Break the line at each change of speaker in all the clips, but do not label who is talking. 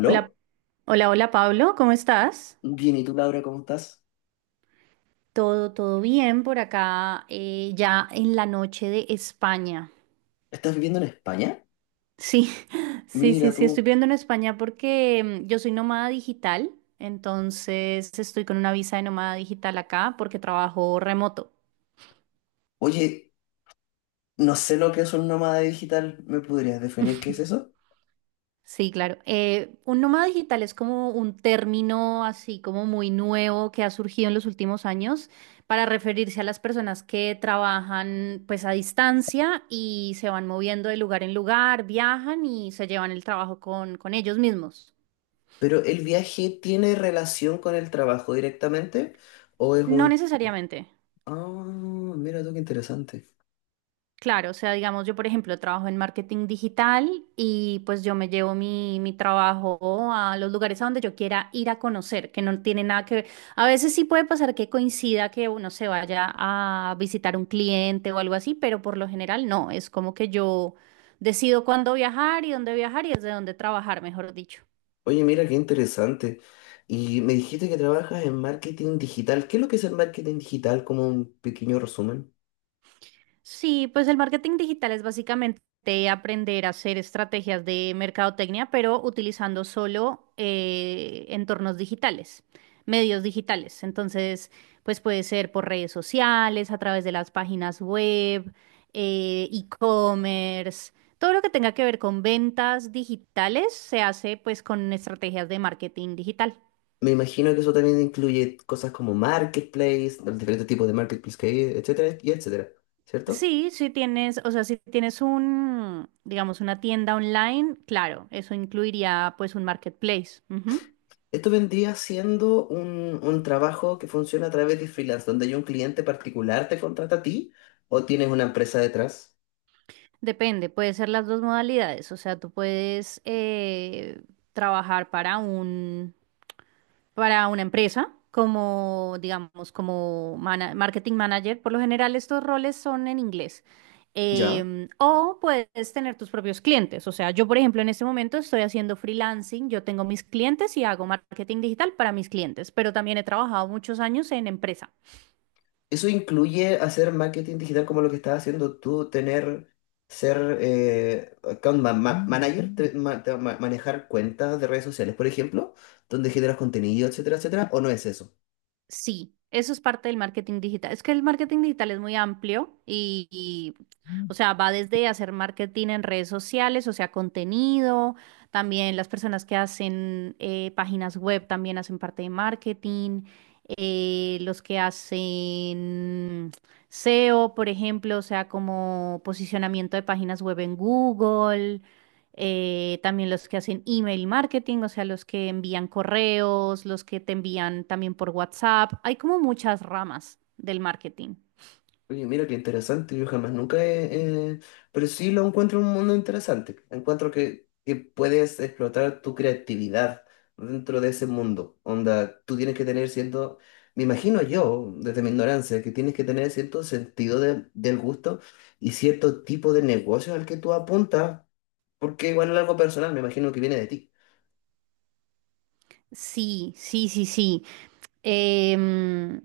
Hola, hola, hola Pablo, ¿cómo estás?
Bien, ¿y tú, Laura, cómo estás?
Todo bien por acá, ya en la noche de España.
¿Estás viviendo en España?
Sí, sí, sí,
Mira
sí,
tú.
estoy viendo en España porque yo soy nómada digital, entonces estoy con una visa de nómada digital acá porque trabajo remoto.
Oye, no sé lo que es un nómada digital. ¿Me podrías definir qué es eso?
Sí, claro. Un nómada digital es como un término así como muy nuevo que ha surgido en los últimos años para referirse a las personas que trabajan pues a distancia y se van moviendo de lugar en lugar, viajan y se llevan el trabajo con ellos mismos.
¿Pero el viaje tiene relación con el trabajo directamente? ¿O es
No
un...
necesariamente.
Ah, mira tú, qué interesante.
Claro, o sea, digamos, yo por ejemplo trabajo en marketing digital y pues yo me llevo mi trabajo a los lugares a donde yo quiera ir a conocer, que no tiene nada que ver. A veces sí puede pasar que coincida que uno se vaya a visitar un cliente o algo así, pero por lo general no, es como que yo decido cuándo viajar y dónde viajar y desde dónde trabajar, mejor dicho.
Oye, mira, qué interesante. Y me dijiste que trabajas en marketing digital. ¿Qué es lo que es el marketing digital? Como un pequeño resumen.
Sí, pues el marketing digital es básicamente aprender a hacer estrategias de mercadotecnia, pero utilizando solo entornos digitales, medios digitales. Entonces, pues puede ser por redes sociales, a través de las páginas web, e-commerce, todo lo que tenga que ver con ventas digitales se hace pues con estrategias de marketing digital.
Me imagino que eso también incluye cosas como marketplace, los diferentes tipos de marketplace que hay, etcétera, y etcétera, ¿cierto?
Sí, si tienes, o sea, si tienes un, digamos, una tienda online, claro, eso incluiría pues un marketplace. Ujú.
Esto vendría siendo un trabajo que funciona a través de freelance, donde hay un cliente particular te contrata a ti o tienes una empresa detrás,
Depende, puede ser las dos modalidades, o sea, tú puedes trabajar para un, para una empresa, como, digamos, como marketing manager. Por lo general, estos roles son en inglés.
¿ya?
O puedes tener tus propios clientes. O sea, yo, por ejemplo, en este momento estoy haciendo freelancing, yo tengo mis clientes y hago marketing digital para mis clientes, pero también he trabajado muchos años en empresa.
Eso incluye hacer marketing digital como lo que estás haciendo tú, tener, ser account manager, manejar cuentas de redes sociales, por ejemplo, donde generas contenido, etcétera, etcétera, ¿o no es eso?
Sí, eso es parte del marketing digital. Es que el marketing digital es muy amplio y, o sea, va desde hacer marketing en redes sociales, o sea, contenido, también las personas que hacen páginas web también hacen parte de marketing, los que hacen SEO, por ejemplo, o sea, como posicionamiento de páginas web en Google también los que hacen email marketing, o sea, los que envían correos, los que te envían también por WhatsApp. Hay como muchas ramas del marketing.
Oye, mira qué interesante, yo jamás nunca he... pero sí lo encuentro un mundo interesante. Encuentro que puedes explotar tu creatividad dentro de ese mundo. Onda, tú tienes que tener cierto... Me imagino yo, desde mi ignorancia, que tienes que tener cierto sentido del gusto y cierto tipo de negocio al que tú apuntas, porque igual es algo personal, me imagino que viene de ti.
Sí, sí, sí, sí. Em,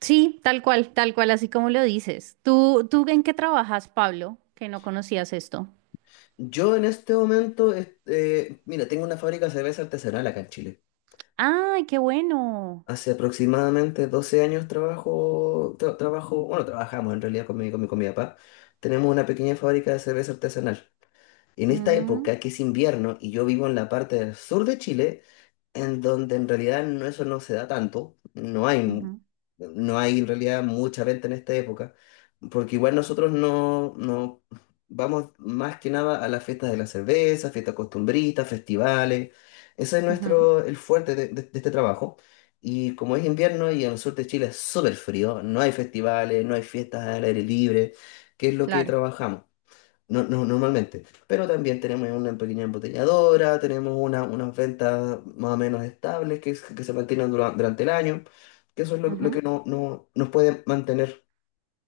sí, tal cual, así como lo dices. ¿Tú en qué trabajas, Pablo? Que no conocías esto.
Yo en este momento, mira, tengo una fábrica de cerveza artesanal acá en Chile.
¡Ay, qué bueno!
Hace aproximadamente 12 años trabajo, trabajo, bueno, trabajamos en realidad con mi papá. Tenemos una pequeña fábrica de cerveza artesanal. En esta
Mm,
época, que es invierno y yo vivo en la parte del sur de Chile, en donde en realidad no, eso no se da tanto, no hay,
ujú,
no hay en realidad mucha venta en esta época, porque igual nosotros no, no vamos más que nada a las fiestas de la cerveza, fiestas costumbristas, festivales, ese es
ujú,
nuestro, el fuerte de este trabajo, y como es invierno y en el sur de Chile es súper frío, no hay festivales, no hay fiestas al aire libre, que es lo que
claro.
trabajamos. No, no, normalmente. Pero también tenemos una pequeña embotelladora, tenemos unas ventas más o menos estables que, que se mantienen durante el año, que eso es lo
Ujú.
que no, no, nos puede mantener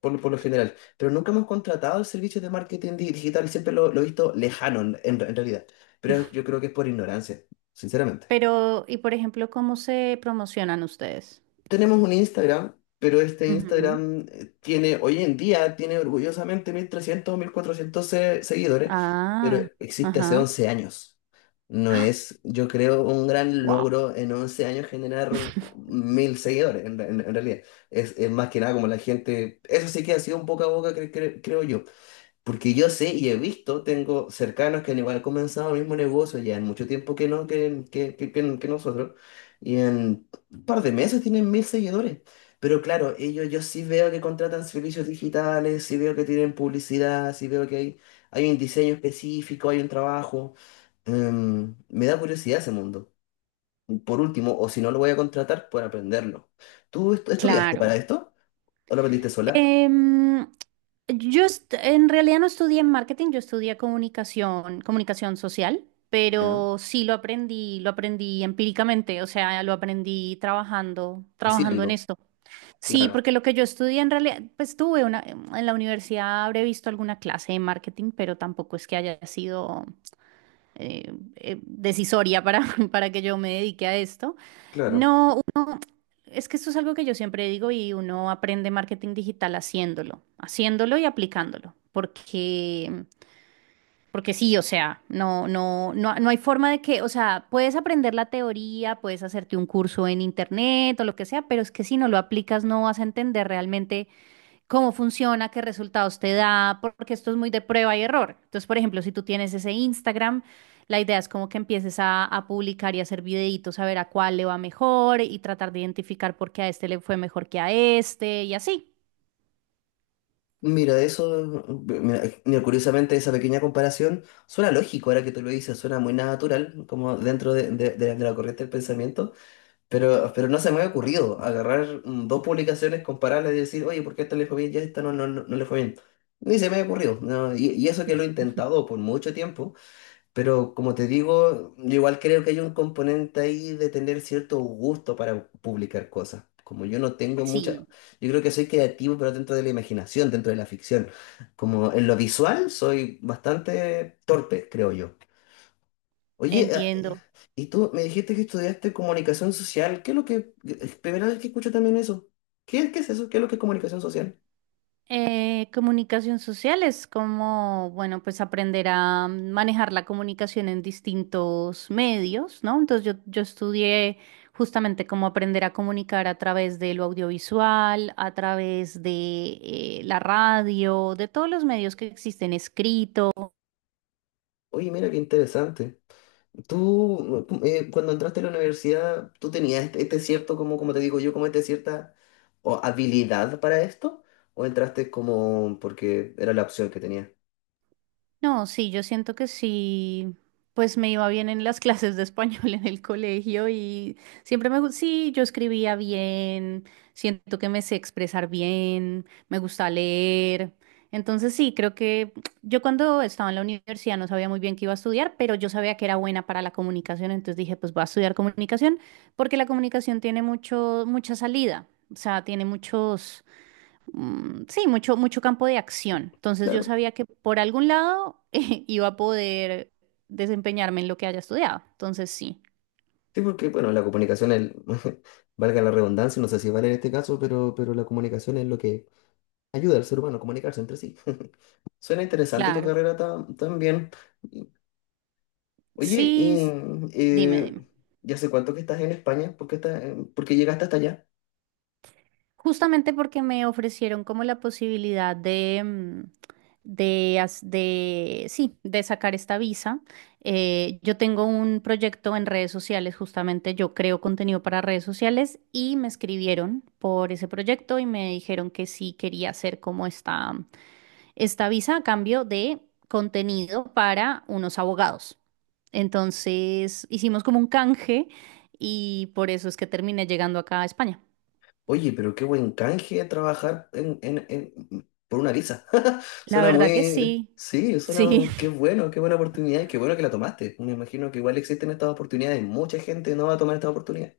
por, por lo general. Pero nunca hemos contratado servicios de marketing digital, siempre lo he visto lejano en, en realidad. Pero yo creo que es por ignorancia, sinceramente.
Pero, y por ejemplo, ¿cómo se promocionan ustedes?
Tenemos un Instagram, pero este
Ujú.
Instagram tiene, hoy en día, tiene orgullosamente 1.300 o 1.400 seguidores, pero
Ah,
existe hace
ajá.
11 años. No es, yo creo, un gran
Wow.
logro en 11 años generar 1.000 seguidores, en, en realidad. Es más que nada como la gente, eso sí que ha sido un poco a boca, creo yo. Porque yo sé y he visto, tengo cercanos que han igual comenzado el mismo negocio, ya en mucho tiempo que no, que nosotros, y en un par de meses tienen 1.000 seguidores. Pero claro, ellos yo sí veo que contratan servicios digitales, sí veo que tienen publicidad, sí veo que hay un diseño específico, hay un trabajo. Em, me da curiosidad ese mundo. Por último, o si no lo voy a contratar, por aprenderlo. ¿Tú estudiaste para
Claro.
esto? ¿O lo aprendiste sola?
Em, yo en realidad no estudié marketing, yo estudié comunicación, comunicación social,
Ya.
pero sí lo aprendí empíricamente, o sea, lo aprendí trabajando, trabajando en
Haciendo.
esto. Sí,
Claro,
porque lo que yo estudié en realidad, pues tuve una, en la universidad habré visto alguna clase de marketing, pero tampoco es que haya sido decisoria para, para que yo me dedique a esto.
claro.
No, es que esto es algo que yo siempre digo y uno aprende marketing digital haciéndolo, haciéndolo y aplicándolo, porque sí, o sea, no, no, no, no hay forma de que, o sea, puedes aprender la teoría, puedes hacerte un curso en internet o lo que sea, pero es que si no lo aplicas no vas a entender realmente cómo funciona, qué resultados te da, porque esto es muy de prueba y error. Entonces, por ejemplo, si tú tienes ese Instagram, la idea es como que empieces a publicar y hacer videitos, a ver a cuál le va mejor y tratar de identificar por qué a este le fue mejor que a este y así.
Mira, eso, mira, mira, curiosamente esa pequeña comparación suena lógico ahora que tú lo dices, suena muy natural, como dentro de, de la corriente del pensamiento, pero no se me ha ocurrido agarrar dos publicaciones, compararlas y decir, oye, ¿por qué a esta le fue bien y a esta no, no le fue bien? Ni se me ha ocurrido, no, y eso que lo he intentado por mucho tiempo, pero como te digo, yo igual creo que hay un componente ahí de tener cierto gusto para publicar cosas. Como yo no tengo
Sí,
mucha, yo creo que soy creativo, pero dentro de la imaginación, dentro de la ficción. Como en lo visual soy bastante torpe, creo yo. Oye, ah,
entiendo.
y tú me dijiste que estudiaste comunicación social. ¿Qué es lo que... es primera vez que escucho también eso. ¿Qué, qué es eso? ¿Qué es lo que es comunicación social?
Comunicación social es como, bueno, pues aprender a manejar la comunicación en distintos medios, ¿no? Entonces yo estudié justamente cómo aprender a comunicar a través de lo audiovisual, a través de la radio, de todos los medios que existen escritos.
Oye, mira qué interesante. Tú, cuando entraste a la universidad, ¿tú tenías este cierto, como, como te digo yo, como este cierta o, habilidad para esto? ¿O entraste como porque era la opción que tenías?
No, sí, yo siento que sí, pues me iba bien en las clases de español en el colegio y sí, yo escribía bien, siento que me sé expresar bien, me gusta leer. Entonces sí, creo que yo cuando estaba en la universidad no sabía muy bien qué iba a estudiar, pero yo sabía que era buena para la comunicación, entonces dije, pues voy a estudiar comunicación, porque la comunicación tiene mucho, mucha salida, o sea, tiene muchos sí, mucho, mucho campo de acción. Entonces yo
Claro.
sabía que por algún lado iba a poder desempeñarme en lo que haya estudiado. Entonces sí,
Sí, porque, bueno, la comunicación, el, valga la redundancia, no sé si vale en este caso, pero la comunicación es lo que ayuda al ser humano a comunicarse entre sí. Suena interesante tu
claro.
carrera también. Y- Oye,
Sí,
y,
dime,
eh,
dime.
¿ya hace cuánto que estás en España? ¿Por qué, por qué llegaste hasta allá?
Justamente porque me ofrecieron como la posibilidad de, mm, de, sí, de sacar esta visa. Yo tengo un proyecto en redes sociales, justamente yo creo contenido para redes sociales y me escribieron por ese proyecto y me dijeron que sí quería hacer como esta visa a cambio de contenido para unos abogados. Entonces hicimos como un canje y por eso es que terminé llegando acá a España.
Oye, pero qué buen canje trabajar en, por una visa.
La
Suena
verdad que
muy...
sí,
Sí, suena...
sí.
Qué bueno, qué buena oportunidad y qué bueno que la tomaste. Me imagino que igual existen estas oportunidades. Mucha gente no va a tomar esta oportunidad.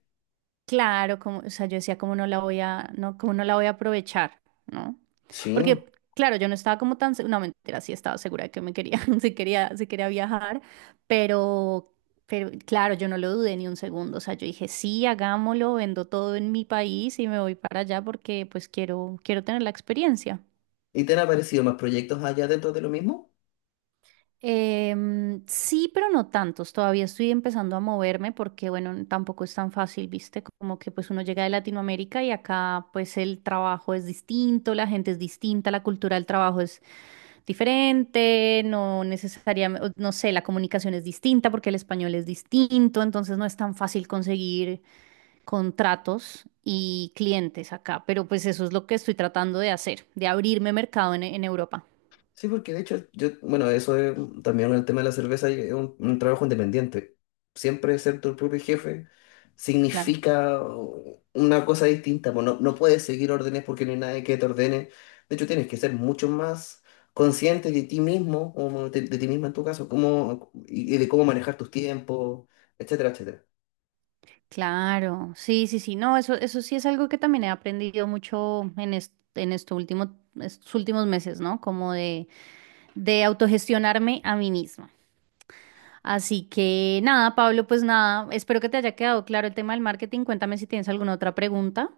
Claro, como, o sea, yo decía, ¿cómo no la voy a, no, cómo no la voy a aprovechar, ¿no?
Sí.
Porque, claro, yo no estaba como tan, se- no, mentira, sí estaba segura de que me quería, sí quería viajar, pero, claro, yo no lo dudé ni un segundo, o sea, yo dije, sí, hagámoslo, vendo todo en mi país y me voy para allá porque, pues, quiero, quiero tener la experiencia.
¿Y te han aparecido más proyectos allá dentro de lo mismo?
Sí, pero no tantos. Todavía estoy empezando a moverme porque, bueno, tampoco es tan fácil, ¿viste? Como que pues uno llega de Latinoamérica y acá pues el trabajo es distinto, la gente es distinta, la cultura del trabajo es diferente, no necesariamente, no sé, la comunicación es distinta porque el español es distinto, entonces no es tan fácil conseguir contratos y clientes acá, pero pues eso es lo que estoy tratando de hacer, de abrirme mercado en Europa.
Sí, porque de hecho, yo, bueno, eso es también con el tema de la cerveza, y es un trabajo independiente. Siempre ser tu propio jefe
Claro.
significa una cosa distinta, pues no, no puedes seguir órdenes porque no hay nadie que te ordene. De hecho, tienes que ser mucho más consciente de ti mismo, o de ti misma en tu caso, cómo, y de cómo manejar tus tiempos, etcétera, etcétera.
Claro, sí, sí, sí, no, eso sí es algo que también he aprendido mucho en estos últimos meses, ¿no? Como de autogestionarme a mí misma. Así que nada, Pablo, pues nada, espero que te haya quedado claro el tema del marketing. Cuéntame si tienes alguna otra pregunta.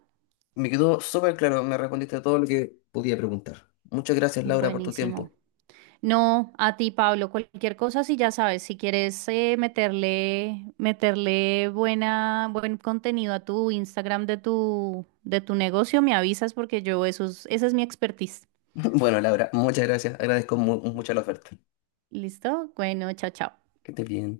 Me quedó súper claro, me respondiste a todo lo que podía preguntar. Muchas gracias, Laura, por tu
Buenísimo.
tiempo.
No, a ti, Pablo, cualquier cosa, si ya sabes, si quieres meterle buen contenido a tu Instagram de tu negocio, me avisas porque yo eso es, esa es mi expertise.
Bueno, Laura, muchas gracias. Agradezco mucho la oferta.
¿Listo? Bueno, chao, chao.
Que estés bien.